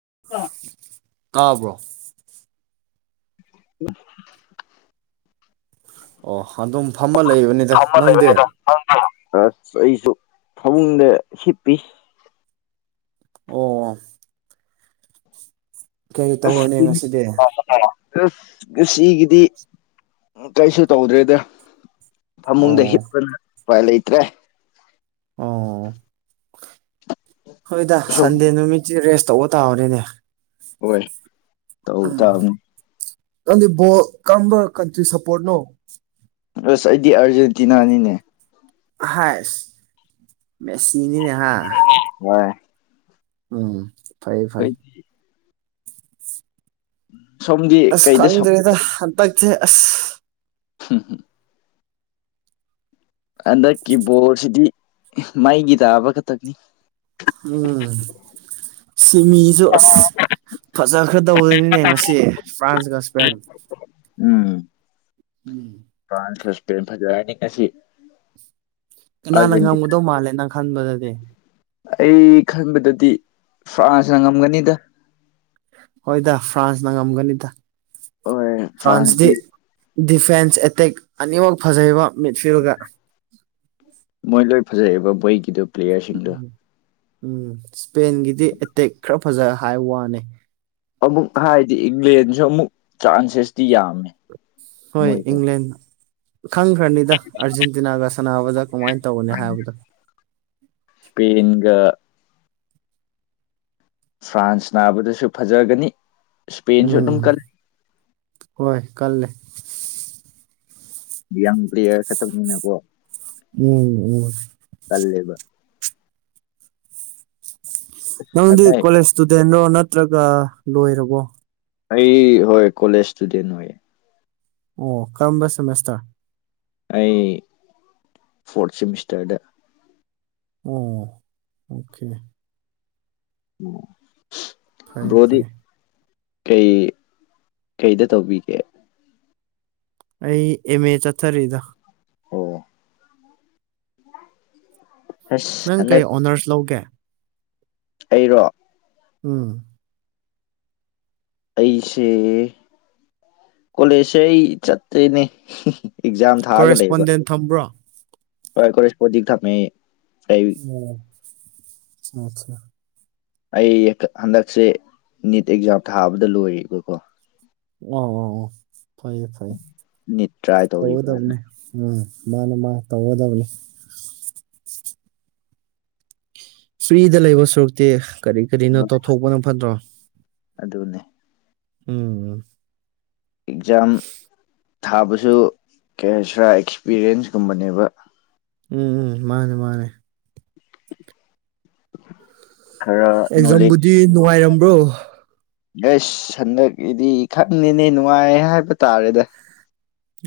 [unintelligible] ꯇꯥꯕ꯭ꯔꯣ [inaudible] ꯑꯣ ꯑꯗꯨꯝ ꯐꯝꯃ ꯂꯩꯕꯅꯤꯗ ꯐꯝꯃ ꯅꯪꯗꯦ ꯂꯩꯕꯅꯤꯗ ꯑꯁ ꯑꯩꯁꯨ ꯐꯃꯨꯡꯗ ꯍꯤꯞꯄꯤ ꯑꯣ ꯀꯩ ꯇꯧꯔꯅꯤ ꯉꯁꯤꯗꯤ [inaudible] ꯁꯤꯒꯤꯗꯤ ꯀꯩꯁꯨ ꯇꯧꯗ꯭ꯔꯦꯗ ꯐꯃꯨꯡꯗ ꯑꯣ ꯍꯤꯠꯄꯅ ꯎꯄꯥꯏ ꯂꯩꯇ꯭ꯔꯦ ꯑꯣ ꯍꯣꯏꯗ ꯁꯟꯗꯦ ꯁꯣꯝꯗꯤ ꯅꯨꯃꯤꯠꯁꯤ ꯔꯦꯁ ꯇꯧꯕ ꯇꯥꯕꯅꯤꯅꯦ ꯍꯣꯏ ꯇꯧꯕ ꯎꯝ ꯇꯥꯕꯅꯤ ꯅꯪꯗꯤ ꯕꯣꯜ ꯀꯔꯝꯕ ꯀꯟꯇ꯭ꯔꯤ ꯁꯞꯄꯣꯔꯠꯅꯣ ꯑꯁ ꯑꯩꯗꯤ ꯑꯥꯔꯖꯦꯟꯇꯤꯅꯥꯅꯤꯅꯦ ꯍꯥꯏ ꯃꯦ ꯁꯤꯅꯤꯅꯦꯍ [unintelligible] ꯎꯝ ꯐꯩ ꯐꯩ ꯑꯩꯈꯣꯏ ꯁꯣꯝꯗꯤ ꯑꯁ ꯀꯩꯗ ꯁꯞ ꯈꯪꯗ꯭ꯔꯗ ꯍꯟꯇꯦꯛꯁꯦ ꯍꯝ ꯍꯨꯝ ꯍꯟꯗꯛꯀꯤ ꯕꯣꯔꯁꯤꯗꯤ ꯃꯩꯒꯤ ꯇꯥꯕ ꯈꯛꯇꯛꯅꯤ ꯎꯝ ꯁꯤꯃꯤꯁꯨ ꯑ ꯐꯖꯈ꯭ꯔ ꯇꯧꯕꯗꯅꯤꯅꯦ ꯉꯁꯤ ꯐ꯭ꯔꯥꯟꯁꯀ ꯏꯁꯄꯦꯟ ꯎꯝ ꯎꯝ ꯐ꯭ꯔꯥꯟꯁ ꯁꯄꯦꯟ ꯐꯖ ꯌꯥꯅꯤ ꯀꯁꯤ ꯀꯅꯥꯅ ꯉꯝꯒꯗꯧ ꯃꯥꯜꯂꯦ ꯅꯪ ꯈꯟꯕꯗꯗꯤ ꯑꯩ ꯈꯟꯕꯗꯗꯤ ꯐ꯭ꯔꯥꯟꯁꯅ ꯉꯝꯒꯅꯤꯗ ꯍꯣꯏꯗ ꯐ꯭ꯔꯥꯟꯁꯅ ꯉꯝꯒꯅꯤꯗ ꯍꯣꯏ ꯐ꯭ꯔꯥꯟꯁꯗꯤ ꯐ꯭ꯔꯥꯟꯁꯇꯤ ꯗꯤꯐꯦꯟꯁ ꯑꯦꯇꯦꯛ ꯑꯅꯤꯃꯛ ꯐꯖꯕ ꯃꯤꯠꯐꯤꯜꯒ ꯃꯣꯏ ꯂꯣꯏ ꯐꯖꯕ ꯃꯣꯏꯒꯤꯗꯨꯣ ꯄ꯭ꯂꯦꯌꯔꯁꯤꯡꯗꯨꯣ ꯎꯝ ꯏꯁꯄꯦꯟꯒꯤꯗꯤ ꯑꯦꯇꯦꯛ ꯈꯔ ꯐꯖ ꯍꯥꯏꯕ ꯋꯥꯅꯦ ꯑꯃꯨꯛ ꯍꯥꯏꯗꯤ ꯏꯪꯂꯦꯟꯁꯨ ꯑꯃꯨꯛ ꯆꯥꯟꯁꯦꯁꯇꯤ ꯌꯥꯝꯃꯦ ꯍꯣꯏ ꯃꯣꯏꯁꯦ ꯏꯪꯂꯪꯂꯦꯟ ꯈꯪꯈ꯭ꯔꯅꯤꯗ ꯑꯥꯔꯖꯦꯟꯇꯤꯅꯥꯒ ꯁꯥꯟꯅꯕꯗ ꯀꯃꯥꯏꯅ ꯇꯧꯕꯅꯤ ꯍꯥꯏꯕꯗꯣ [unintelligible] ꯐ꯭ꯔꯥꯟꯁ ꯅꯥꯕꯗꯁꯨ ꯐꯖꯒꯅꯤ ꯏꯁꯄꯦꯟꯁꯨ ꯑꯗꯨꯝ ꯎꯝ ꯀꯜꯂꯤ ꯍꯣꯏ ꯀꯜꯂꯦ ꯁꯇꯅꯦꯣ ꯎꯝ ꯎꯝ ꯀꯜꯂꯦꯕ ꯅꯪꯗꯤ ꯑꯗꯩ ꯀꯣꯂꯦꯖ ꯏꯁꯇꯨꯗꯦꯟꯔꯣ ꯅꯠꯇ꯭ꯔꯒ ꯂꯣꯏꯔꯕꯣ ꯑꯩ ꯍꯣꯏ ꯀꯣꯂꯦꯖ ꯏꯁꯇꯨꯗꯦꯟ ꯑꯣꯏꯌꯦ ꯑꯣ ꯀꯔꯝꯕ ꯁꯦꯃꯦꯁꯇꯔ ꯑꯩ ꯐꯣꯔꯟ ꯁꯦꯃꯤꯁꯇꯔꯗ ꯑꯣ ꯑꯣꯀꯦ ꯐꯔꯦ ꯐꯔꯦ [unintelligible] ꯀꯩ ꯀꯩꯗ ꯇꯧꯕꯤꯒꯦ ꯑꯩ ꯑꯦꯝ ꯑꯦ ꯆꯠꯊꯔꯤꯗ ꯑꯣ [unintelligible] ꯑꯁ ꯅꯪ ꯀꯩ ꯍꯟꯗꯛ ꯑꯣꯅꯔꯁ ꯂꯧꯒꯦ ꯑꯩꯔꯣ ꯎꯝ ꯑꯩꯁꯦ ꯀꯣꯂꯦꯖꯁꯦ ꯑꯩ ꯆꯠꯇꯦꯅꯦ ꯑꯦꯛꯖꯥꯝ ꯊꯥꯛꯑꯒ ꯂꯩꯌꯦꯕ ꯀꯣꯔꯦꯁꯄꯣꯟꯗꯦꯟ ꯊꯝꯕ꯭ꯔꯣ ꯍꯣꯏ ꯀꯦꯁꯄꯣꯗꯤ ꯊꯝꯃꯦ ꯑꯣꯝ ꯑꯆꯥ ꯑꯩ ꯍꯟꯗꯛꯁꯦ ꯅꯤꯠ ꯑꯦꯛꯖꯥꯝ ꯊꯥꯕꯗ ꯂꯣꯏꯔꯔꯤꯕꯀꯣ ꯑꯣ ꯐꯩꯌꯦꯦ ꯐꯩꯦ ꯅꯤꯠ ꯇ꯭ꯔꯥꯏ ꯇꯋ ꯇꯧꯔꯤꯕ꯭ꯔꯥ ꯇꯕꯅꯤ ꯎꯝ ꯃꯥꯅ ꯃꯥ ꯇꯧꯒꯗꯕꯅꯤ ꯐ꯭ꯔꯤꯗ ꯂꯩꯕ ꯁꯔꯨꯛꯇꯤ ꯀꯔꯤ ꯀꯔꯤꯅꯣ ꯇꯧꯊꯣꯛꯄꯅ ꯐꯠꯇ꯭ꯔꯣ ꯑꯗꯨꯅꯦ ꯎꯝ ꯑꯦꯛꯖꯥꯝ ꯊꯥꯕꯁꯨ ꯀꯁꯔꯥ ꯑꯦꯛꯁꯄꯤꯔꯤꯌꯦꯟꯁꯀꯨꯝꯕꯅꯦꯕ ꯎꯝ ꯎꯝ ꯃꯥꯅꯦ ꯃꯥꯅꯦ ꯈꯔ ꯅꯣꯂꯖ ꯑꯦꯛꯖꯥꯝꯕꯨꯗꯤ ꯅꯨꯡꯉꯥꯏꯔꯝꯕ꯭ꯔꯣ ꯑꯩꯁ ꯍꯟꯗꯛꯀꯤꯗꯤ ꯈꯪꯉꯦꯅꯦ ꯅꯨꯡꯉꯥꯏ ꯍꯥꯏꯕ ꯇꯥꯔꯦꯗ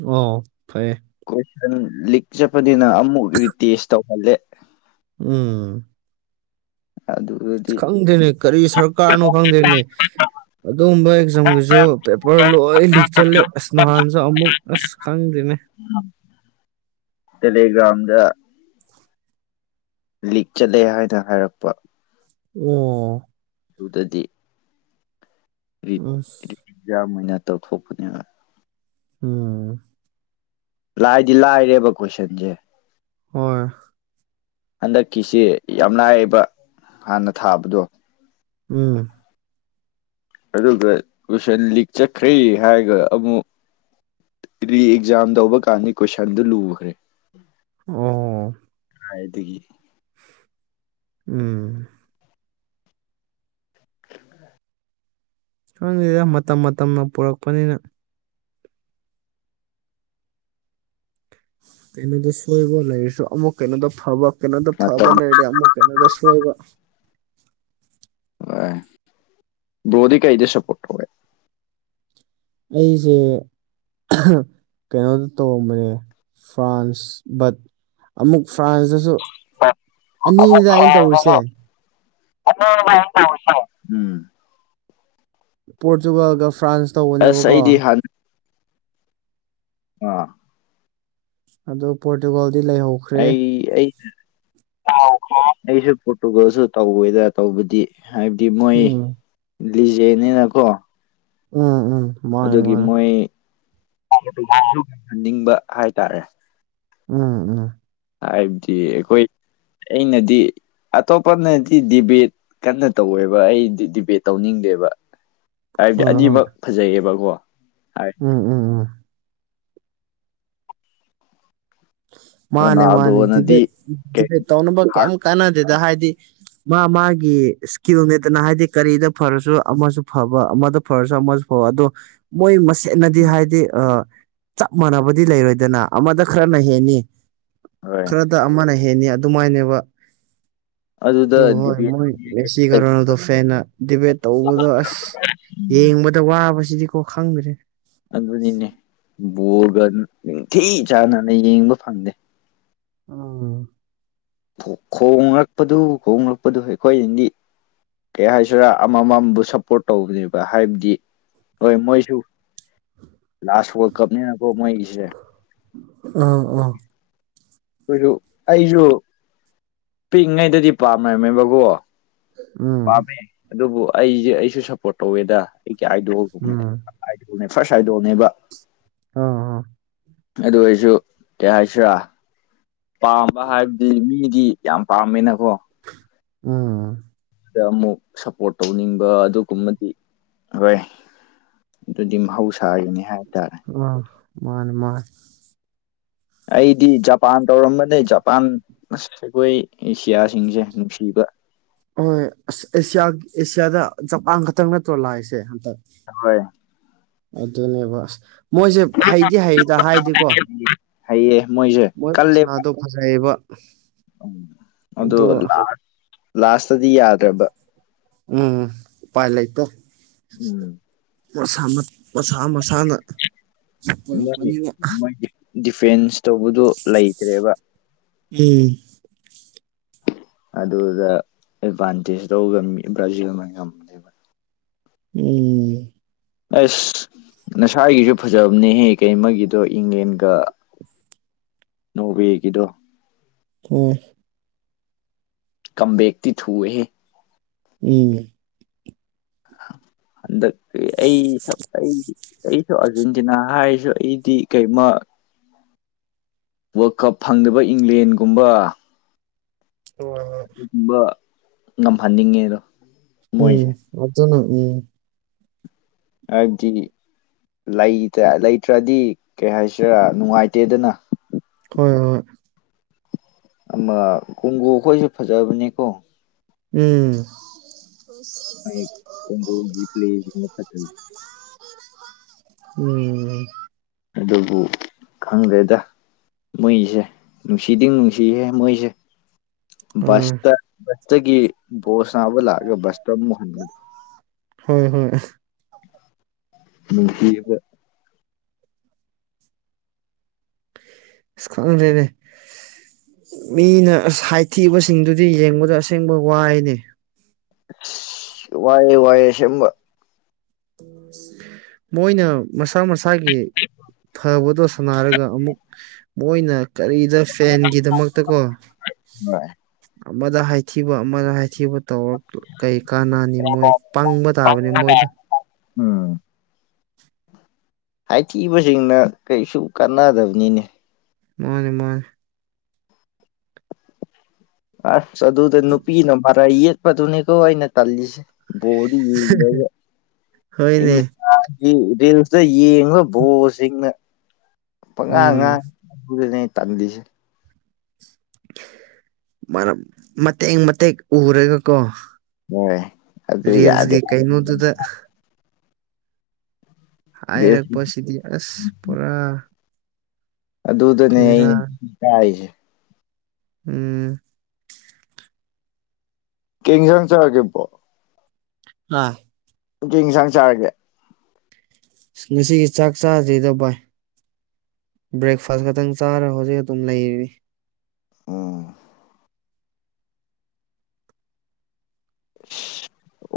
ꯑꯣ ꯐꯩꯌꯦ ꯀꯣꯏꯁꯟ ꯂꯤꯛ ꯆꯠꯄꯅꯤꯅ ꯑꯃꯨꯛ ꯔꯤꯇꯦꯁ ꯇꯧꯍꯜꯂꯦ ꯎꯝ ꯑ ꯑꯗꯨ ꯈꯪꯗꯦꯔꯤꯅꯦ ꯀꯔꯤ ꯁꯔꯀꯥꯔꯅꯣ ꯈꯪꯗꯦꯔꯤꯅꯦ ꯑꯗꯨꯒꯨꯝꯕ ꯑꯦꯛꯖꯥꯝꯒꯤꯁꯨ ꯄꯦꯄꯔ ꯂꯣꯏ ꯂꯤꯛ ꯆꯠꯂꯦ ꯑꯁ ꯅꯍꯥꯟꯁꯨ ꯑꯃꯨꯛ ꯑꯁ ꯈꯪꯗ꯭ꯅꯦ ꯇꯦꯂꯤꯒ꯭ꯔꯥꯝꯗ ꯂꯤꯛ ꯆꯠꯂꯦ ꯍꯥꯏꯅ ꯍꯥꯏꯔꯛꯄ ꯑꯣ ꯑꯗꯨꯗꯗꯤ ꯑꯁ ꯑꯦꯛꯖꯥꯝ ꯑꯣꯏꯅ ꯇꯧꯊꯣꯛꯄꯅꯦꯕ ꯎꯝ ꯂꯥꯏꯗꯤ ꯂꯥꯏꯔꯦꯕ ꯀꯣꯏꯁꯟꯁꯦ ꯍꯣꯏ ꯍꯟꯗꯛꯀꯤꯁꯤ ꯌꯥꯝ ꯂꯥꯏꯌꯦꯕ ꯍꯥꯟꯅ ꯊꯥꯕꯗꯣ ꯎꯝ ꯑꯗꯨꯒ ꯀꯨꯏꯁꯟ ꯂꯤꯛ ꯆꯠꯈ꯭ꯔꯦ ꯍꯥꯏꯔꯒ ꯑꯃꯨꯛ ꯔꯤꯑꯛꯖꯥꯝ ꯇꯧꯕ ꯀꯥꯟꯗ ꯀꯣꯏꯁꯟꯗꯨ ꯂꯨꯈ꯭ꯔꯦ ꯑꯣ ꯑ ꯏꯗꯨꯗꯒꯤ ꯎꯝ ꯁꯁꯤꯗ ꯃꯇꯝ ꯃꯇꯝꯅ ꯄꯨꯔꯛꯄꯅꯤꯅ ꯀꯩꯅꯗꯣ ꯁꯣꯏꯕ ꯂꯩꯁꯨ ꯑꯃꯨ ꯀꯩꯅꯗꯣ ꯐꯕ ꯀꯅꯗꯣ ꯐꯕ ꯃꯇꯝ ꯂꯔꯤ ꯑꯃꯨ ꯀꯩꯅꯣꯗꯁꯨ ꯑꯣꯏꯕ ꯑꯣ ꯭ꯔꯣꯗꯤ ꯀꯩꯗ ꯁꯄ ꯑꯩꯁꯦ ꯀꯩꯅꯣꯗ ꯇꯧꯔꯝꯕꯅꯦ ꯐ꯭ꯔꯥꯟꯁ ꯕꯠ ꯑꯃꯨꯛ ꯐ꯭ꯔꯥꯟꯁꯇꯁꯨ ꯑꯅꯤꯅꯤꯗ ꯑꯩꯅ ꯇꯧꯔꯤꯁꯦ ꯀ ꯇꯁ ꯎꯝ ꯄꯣꯔꯇꯨꯒꯜꯒ ꯐ꯭ꯔꯥꯟꯁ ꯑꯁ ꯇꯧꯕꯅꯦꯕꯀꯣ ꯑꯩꯗꯤ ꯎꯝ ꯑꯗꯣ ꯄꯣꯔꯇꯨꯒꯜꯗꯤ ꯂꯩꯍꯧ ꯑꯩ ꯑꯩꯁꯨ ꯄꯣꯔꯇꯨꯒꯜꯁꯨ ꯇꯧꯋꯦꯗ ꯇꯧꯕꯗꯤ ꯍꯥꯏꯕꯗꯤ ꯃꯣꯏ ꯎꯝ ꯂꯤꯖꯩꯅꯤꯅꯀꯣ ꯎꯝ ꯎꯝ ꯃꯥꯅꯦ ꯑꯗꯨꯒꯤ ꯃꯥꯅꯦ ꯃꯣꯏꯍꯟꯅꯤꯡꯕ ꯍꯥꯏꯇꯥꯔꯦ ꯎꯝ ꯎꯝ ꯍꯥꯏꯕꯗꯤ ꯑꯩꯈꯣꯏ ꯑꯩꯅꯗꯤ ꯑꯇꯣꯞꯄꯅꯗꯤ ꯗꯤꯕꯦꯠ ꯀꯟꯅ ꯇꯧꯋꯦꯕ ꯑꯩ ꯗꯤꯕꯦꯠ ꯇꯧꯅꯤꯡꯗꯦꯕ ꯍꯥꯏꯕꯗꯤ ꯍꯣꯏ ꯍꯣꯏ ꯑꯅꯤꯃꯛ ꯐꯖꯩꯑꯕꯀꯣ ꯍꯥꯏ ꯎꯝ ꯎꯝ ꯎꯝ ꯃꯥꯅꯦ ꯃꯥꯅꯦ ꯔꯣꯅꯥꯜꯗꯣꯅꯗꯤ ꯗꯤꯕꯦꯠ ꯀꯩ ꯗꯤꯚꯦꯠ ꯇꯧꯅꯕ ꯀꯩ ꯀꯥꯟꯅꯗꯦꯗ ꯍꯥꯏꯗꯤ ꯃꯥ ꯃꯥꯒꯤ ꯏꯁꯀꯤꯜꯅꯦꯗꯅ ꯍꯥꯏꯗꯤ ꯀꯔꯤꯗ ꯐꯔꯁꯨ ꯑꯃꯁꯨ ꯐꯕ ꯑꯃꯗ ꯐꯔꯁꯨ ꯑꯃꯁꯨ ꯑꯣ ꯑꯗꯣ ꯃꯣꯏꯁ ꯍꯦꯠꯟꯅꯗꯤ ꯍꯥꯏꯗꯤ ꯑ ꯆꯞ ꯃꯥꯟꯅꯕꯗꯤ ꯂꯩꯔꯣꯏꯗꯅ ꯑꯃꯗ ꯈꯔꯅ ꯍꯦꯟꯅꯤ ꯍꯣꯏ ꯈꯔꯗ ꯑꯃꯅ ꯍꯦꯟꯅꯤ ꯑꯗꯨꯃꯥꯏꯅꯦꯕ ꯑꯗꯨꯗ ꯑꯗꯨ ꯍꯣꯏ ꯗꯤꯕꯦꯠ ꯃꯣꯏ ꯇꯧꯅꯤꯡꯉꯥꯏ ꯦꯁꯤ ꯀꯩꯁꯨ ꯂꯩꯇꯦ ꯀꯔꯣꯅꯗꯣ ꯐꯦꯟꯅ ꯗꯤꯕꯦꯠ ꯇꯧꯕꯗꯣ ꯑꯁ ꯌꯦꯡꯕꯗ ꯑ ꯗ ꯋꯥꯕꯁꯤꯗꯤꯀꯣ ꯈꯪꯗ꯭ꯔꯦ ꯑꯗꯨꯅꯤꯅꯦ ꯕꯣꯔꯒ ꯅꯤꯡꯊꯤ ꯆꯥꯅꯅ ꯌꯦꯡꯕ ꯐꯪꯗꯦ ꯎ ꯈꯣꯡꯂꯛꯄꯗꯨ ꯈꯣꯡꯂꯛꯄꯗꯨ ꯑꯩꯈꯣꯏꯗꯤ ꯀꯩ ꯍꯥꯏꯁꯤꯔꯥ ꯑꯃꯃꯝꯕꯨ ꯁꯞꯄꯣꯔꯠ ꯇꯧꯕꯅꯦꯕ ꯍꯥꯏꯕꯗꯤ ꯍꯣꯏ ꯃꯣꯏꯁꯨ ꯂꯥꯁ ꯋꯥꯔꯜ ꯀꯞꯅꯤꯅꯀꯣ ꯃꯣꯏꯒꯤꯁꯦ ꯑ ꯑꯣ ꯀꯣꯏꯁꯨ ꯑꯩꯁꯨ ꯄꯤꯛꯏꯉꯩꯗꯗꯤ ꯄꯥꯝꯅꯔꯝꯃꯦꯕꯀꯣ ꯎꯝ ꯄꯥꯝꯃꯦ ꯑꯗꯨꯕꯨ ꯑꯩꯁꯦ ꯑꯩꯁꯨ ꯁꯞꯄꯣꯔꯠ ꯇꯧꯋꯦꯗ ꯑꯩ ꯀꯌꯥ ꯍꯥꯏꯗꯒꯨꯝꯃꯦ ꯎꯝ ꯑꯥꯏꯗꯣꯜꯅꯦ ꯐꯥꯔꯁ ꯑꯥꯏꯗꯣꯜꯅꯦꯕ ꯑꯥ ꯑ ꯑꯗꯨ ꯑꯩꯁꯨ ꯀꯩ ꯍꯥꯏꯁꯤꯔꯥ ꯄꯥꯝꯕ ꯍꯥꯏꯕꯗꯤ ꯃꯤꯒꯤ ꯌꯥꯝ ꯄꯥꯝꯃꯤꯅꯀꯣ ꯎꯝ ꯗ ꯑꯃꯨꯛ ꯁꯞꯄꯣꯔꯠ ꯇꯧꯅꯤꯡꯕ ꯑꯗꯨꯒꯨꯝꯃꯗꯤ ꯍꯣꯏ ꯑꯗꯨꯗꯤ ꯃꯍꯧꯁꯥꯒꯅꯤ ꯍꯥꯏꯇꯥꯔꯦ ꯑ ꯃꯥꯅꯦ ꯃꯥꯅꯦ ꯑꯩꯗꯤ ꯖꯄꯥꯟ ꯇꯧꯔꯝꯕꯅꯦ ꯖꯄꯥꯟ ꯑꯩꯈꯣꯏ ꯑꯦꯁꯤꯌꯥꯁꯤꯡꯁꯦ ꯅꯨꯡꯁꯤꯕ ꯍꯣꯏꯁ ꯑꯦꯁꯤꯌꯥ ꯑꯦꯁꯤꯌꯥꯗ ꯖꯄꯥꯟ ꯈꯛꯇꯪ ꯅꯠꯇ꯭ꯔꯣ ꯂꯥꯛꯏꯁꯦ ꯍꯟꯗꯛ ꯍꯣꯏ ꯑꯗꯨꯅꯦꯕꯁ ꯃꯣꯏꯁꯦ ꯍꯩꯗꯤ ꯍꯩꯗ ꯍꯥꯏꯗꯤꯦꯀꯣ ꯍꯥꯏꯌꯦ ꯃꯣꯏꯁꯨ ꯃꯣꯏ ꯈꯨꯣꯏꯁꯅꯥꯗꯨꯣ ꯐꯖꯩꯕ ꯎꯝ ꯑꯣ ꯂꯥꯁ ꯂꯥꯁꯇꯗꯤ ꯌꯥꯗ꯭ꯔꯕ ꯎꯝ ꯄꯥꯏ ꯂꯩ ꯏꯇ ꯎꯝ ꯁ ꯃꯁꯥ ꯃꯁꯥꯅ ꯃꯣꯏ ꯆꯔꯛꯄꯅꯤꯅ ꯃꯣꯏ ꯗꯤꯐꯦꯟꯁ ꯇꯧꯕꯗꯨꯣ ꯂꯩꯇ꯭ꯔꯦꯕ ꯎꯝ ꯑꯗꯨꯗ ꯑꯦꯗꯚꯥꯟꯇꯦꯖ ꯇ ꯕ꯭ꯔꯥꯖꯤꯜ ꯑꯃ ꯉꯅꯦꯕ ꯎꯝ ꯑꯁ ꯉꯁꯥꯏꯒꯤꯁꯨ ꯐꯖꯕꯅꯦꯍꯦ ꯀꯩ ꯃꯣꯏꯒꯤꯗꯣ ꯏꯪꯂꯦꯟꯒ꯫ ꯅꯣꯔꯋꯦꯒꯤꯗꯣ ꯎꯝ ꯀꯝꯕꯦꯛꯇꯤ ꯊꯨꯋꯦꯍꯦ ꯎꯝ ꯍꯟꯗꯛ ꯑꯩ ꯑꯩ ꯑꯩꯁꯨ ꯑꯥꯔꯖꯦꯟꯇꯤꯅꯥ ꯍꯥꯏꯔꯁꯨ ꯑꯩꯗꯤ ꯀꯩꯃ ꯋꯥꯔꯜ ꯀꯞ ꯐꯪꯗꯕ ꯏꯪꯂꯦꯟꯒꯨꯝꯕ ꯍꯣꯏ ꯍꯣꯏ ꯑꯗꯨꯒꯨꯝꯕ ꯉꯝꯍꯟꯅꯤꯡꯉꯦ ꯑꯗꯣ ꯎꯝ ꯑꯗꯨꯖꯅ ꯎꯝ ꯍꯥꯏꯕꯗꯤꯇ ꯂꯩꯇ꯭ꯔꯗꯤ ꯀꯩ ꯍꯥꯏꯁꯤꯔꯥ ꯅꯨꯡꯉꯥꯏꯇꯦꯗꯅ ꯍꯣꯏ ꯍꯣꯏ ꯑꯃ ꯀꯣꯡꯒꯨ ꯑꯩꯈꯣꯏꯁꯨ ꯐꯖꯕꯅꯤꯀꯣ ꯎꯝ ꯀꯣꯒꯤ ꯄ꯭ꯂꯦ ꯐ ꯎꯝ ꯑꯗꯨꯕꯨ ꯈꯪꯗ꯭ꯔꯦꯗ ꯃꯣꯏꯁꯦ ꯅꯨꯡꯁꯤꯗꯤ ꯅꯨꯡꯁꯤꯍꯦ ꯃꯣꯏꯁꯦ ꯎꯝ ꯕꯁꯇ ꯕꯁꯇꯒꯤ ꯕꯣꯜ ꯁꯟꯅꯥꯕ ꯂꯥꯛꯑꯒ ꯕꯁꯇ ꯑꯃꯨꯛ ꯍꯟꯕ ꯍꯣꯏ ꯍꯣꯏ [unintelligible] ꯏꯁ ꯈꯪꯗꯦꯅꯤ ꯃꯤꯅ ꯑꯁ ꯍꯥꯏꯊꯤꯕꯁꯤꯡꯗꯨꯗꯤ ꯌꯦꯡꯕꯗ ꯑꯁꯦꯡꯕ ꯋꯥꯏꯅꯤ ꯋꯥꯏꯌꯦ ꯋꯥꯏꯌꯦ ꯁꯦꯡꯕꯥ ꯃꯣꯏꯅ ꯃꯁꯥ ꯃꯁꯥꯒꯤ ꯐꯕꯗꯣ ꯁꯥꯟꯅꯔꯒ ꯑꯃꯨꯛ ꯃꯣꯏꯅ ꯀꯔꯤꯗ ꯄꯦꯟꯒꯤꯗꯃꯛꯇꯀꯣ ꯍꯣꯏ ꯑꯃꯗ ꯍꯥꯏ ꯊꯤꯕ ꯑꯃꯗ ꯍꯥꯏꯊꯤꯕ ꯇꯧꯔ ꯀꯩ ꯀꯥꯟꯅꯅꯤ ꯃꯣꯏ ꯄꯪꯕ ꯇꯥꯕꯅꯤ ꯃꯣꯏꯗ ꯎꯝ ꯍꯥꯏꯊꯤꯕꯁꯤꯡꯅ ꯀꯩꯁꯨ ꯀꯥꯟꯅꯗꯕꯅꯤꯅꯦ ꯃꯥꯅꯦ ꯃꯥꯅꯦ ꯑꯁ ꯑꯗꯨꯗ ꯅꯨꯄꯤꯅ ꯃꯥꯔꯩ ꯌꯦꯛꯄꯗꯨꯅꯦꯀꯣ ꯑꯩꯅ ꯇꯜꯂꯤꯁꯦ ꯕꯣꯜꯗꯤ [unintelligible] ꯍꯣꯏꯅꯦ ꯑꯩꯅꯥ [unintelligible] ꯔꯤꯜꯁꯇ ꯌꯦꯡꯉꯥ ꯕꯣꯜꯁꯤꯡꯅ ꯄꯪꯉꯥꯡ ꯎꯝ ꯉꯥꯡꯏ [unintelligible] ꯇꯜꯂꯤꯁꯦ ꯃꯔꯝ ꯃꯇꯦꯛ ꯃꯇꯦꯛ ꯎꯔꯒꯀꯣ ꯍꯣꯏ ꯑꯗꯨ ꯌꯥꯗꯦ ꯔꯤꯜꯁꯒꯤ ꯀꯩꯅꯣꯗꯨꯗ ꯍꯥꯏꯔꯛꯄꯁꯤꯗꯤ ꯑꯁ ꯄꯨꯔꯥ ꯑꯗꯨꯗꯅꯦ ꯐꯦꯔꯥ ꯑꯩꯅ ꯏ ꯀꯥꯏꯁꯦ ꯎꯝ ꯀꯩ ꯏꯟꯖꯥꯡ ꯆꯔꯒꯦ ꯕꯔꯣ꯫ ꯑꯥ [unintelligible] ꯏꯟꯁꯥꯡ ꯆꯥꯔꯒꯦ ꯉꯁꯤꯒꯤ ꯆꯥꯛ ꯆꯥꯗꯔꯤꯗ ꯚꯏ ꯕ꯭ꯔꯦꯛꯐꯥꯁ ꯈꯛꯇꯪ ꯆꯥꯔ ꯍꯧꯖꯤꯛ ꯑꯗꯨꯝ ꯂꯩꯔꯤ ꯑꯣ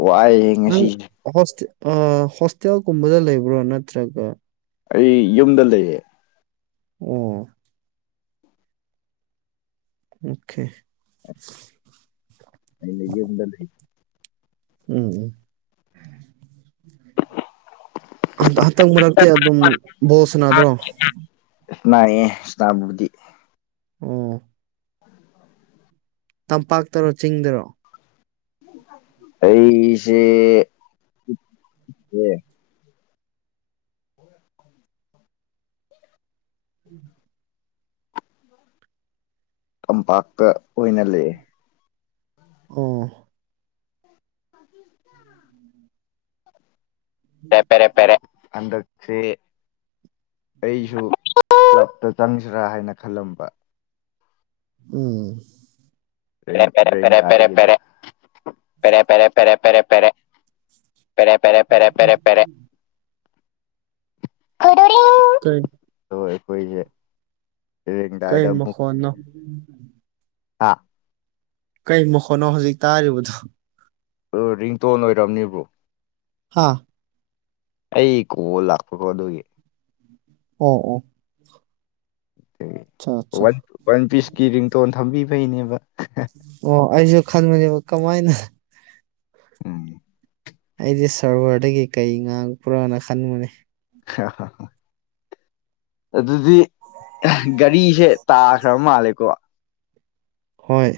ꯋꯥꯏꯌꯦ ꯉꯁꯤꯁꯦ ꯍꯣꯁ ꯑꯥ ꯍꯣꯁꯇꯦꯜꯒꯨꯝꯕꯗ ꯂꯩꯕ꯭ꯔꯣ ꯅꯠꯇ꯭ꯔꯒ ꯑꯩ ꯌꯨꯝꯗ ꯂꯩꯌꯦ ꯑꯣ ꯑꯣꯀꯦ ꯑꯩꯅ ꯌꯨꯝꯗ ꯂꯩ ꯎꯝ ꯎꯝ ꯍꯟꯇꯛ ꯃꯔꯛꯇꯤ ꯑꯗꯨꯝ ꯕꯣꯁꯅꯗ꯭ꯔꯣ ꯅꯥꯏꯌꯦꯦ ꯁ ꯅꯥꯕꯨꯗꯤ ꯎ ꯇꯝꯄꯥꯛꯇꯔꯣ ꯆꯤꯡꯗꯔꯣ ꯑꯩꯁꯦ ꯑꯦ [inaudible] ꯀꯝꯄꯥꯛ ꯑꯣ ꯄꯦꯔꯦ ꯄꯦꯔꯦ ꯄꯦꯔꯦ [inaudible] ꯍꯟꯗꯛꯁꯦ ꯑꯩꯁꯨ ꯀꯞꯇ ꯆꯪꯁꯤꯔꯥ ꯍꯥꯏꯅ ꯈꯜꯂꯝꯕ ꯎꯝ ꯦꯔꯦꯔꯦꯕꯔꯦꯕꯔꯦ ꯐꯔꯦ ꯄꯔꯦ ꯄꯔꯦ ꯄꯔꯦ ꯄꯔꯦ ꯐꯔꯦ ꯄꯦꯔꯦ ꯄꯦꯔꯦ ꯄꯦꯔꯦ ꯄꯦꯔꯦ ꯀꯩ ꯍꯣꯏꯈꯣꯏꯁꯦ ꯀꯩ ꯗꯥꯗ ꯃꯈꯣꯟꯅꯣ ꯍꯥ ꯀꯩ ꯃꯈꯣꯣꯠꯅꯣ ꯍꯧꯖꯤꯛ ꯇꯥꯔꯤꯕꯗꯣ ꯔꯤꯡꯇꯣꯟ ꯑꯣꯏꯔꯝꯅꯦꯕ꯭ꯔꯣ ꯍꯥꯥ ꯑꯩ ꯀꯣ ꯂꯥꯛꯄꯀꯣ ꯑꯗꯨꯒꯤ ꯑꯣ ꯑꯣ ꯑꯆꯥ ꯑꯠꯆꯥ ꯑ ꯋꯥꯟ ꯄꯤꯁꯀꯤ ꯔꯤꯡꯇꯣꯟ ꯊꯝꯕꯤꯕꯩꯅꯦꯕ ꯑꯣ ꯑꯩꯁꯨ ꯈꯟꯕꯅꯦꯕ ꯀꯃꯥꯏꯅ ꯎꯝ ꯑꯩꯗꯤ ꯁꯔꯚꯔꯗꯒꯤ ꯀꯩ ꯉꯥꯡꯉꯄ꯭ꯔꯣꯅ ꯈꯟꯕꯅꯦ ꯍ ꯑꯗꯨꯗꯤ ꯒꯥꯔꯤꯁꯦ ꯇꯥꯈ꯭ꯔ ꯃꯥꯜꯂꯦꯀꯣ ꯍꯣꯏ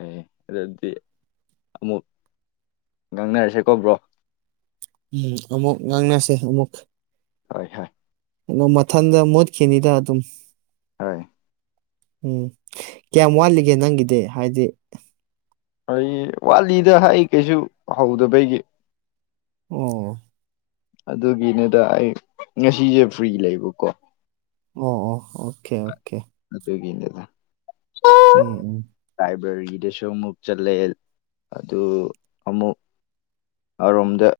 ꯑꯦ ꯑꯗꯨꯗꯤ ꯑꯃꯨꯛ ꯉꯥꯡꯅꯔꯁꯦꯀ ꯭ꯔꯣ ꯎꯝ ꯑꯃꯃꯨꯛ ꯉꯥꯡꯅꯁꯦ ꯑꯃꯨꯛ ꯍꯣꯏ ꯍꯣꯏ ꯩꯅꯣ ꯃꯊꯟꯗ ꯃꯣꯠ ꯈꯈꯤꯅꯤꯗ ꯑꯗꯨ ꯍꯣꯏ ꯎꯝ ꯀꯌꯥꯝ ꯋꯥꯠꯂꯤꯒꯦ ꯅꯪꯒꯤꯗꯤ ꯍꯥꯏꯗꯤ ꯑꯩ ꯋꯥꯂꯤꯗ ꯍꯥꯏ ꯀꯩꯁꯨ ꯍꯧꯗꯕꯩꯒꯤ ꯎꯝ ꯑꯗꯨꯒꯤꯅꯦꯗ ꯑꯩ ꯉꯁꯤꯁꯦ ꯐ꯭ꯔꯤ ꯂꯩꯕꯀꯣ ꯑꯣ ꯑꯣ ꯑꯣꯀꯦ ꯑꯣꯀꯦ ꯑꯗꯨ ꯇꯒꯗ ꯎꯝ ꯎꯝ ꯂꯥꯏꯕ꯭ꯔꯦꯔꯤꯗꯁꯨ ꯑꯃꯨꯛ ꯆꯠꯂꯦ ꯑꯗꯨ ꯑꯃꯨꯛ ꯑꯃꯔꯣꯝꯗ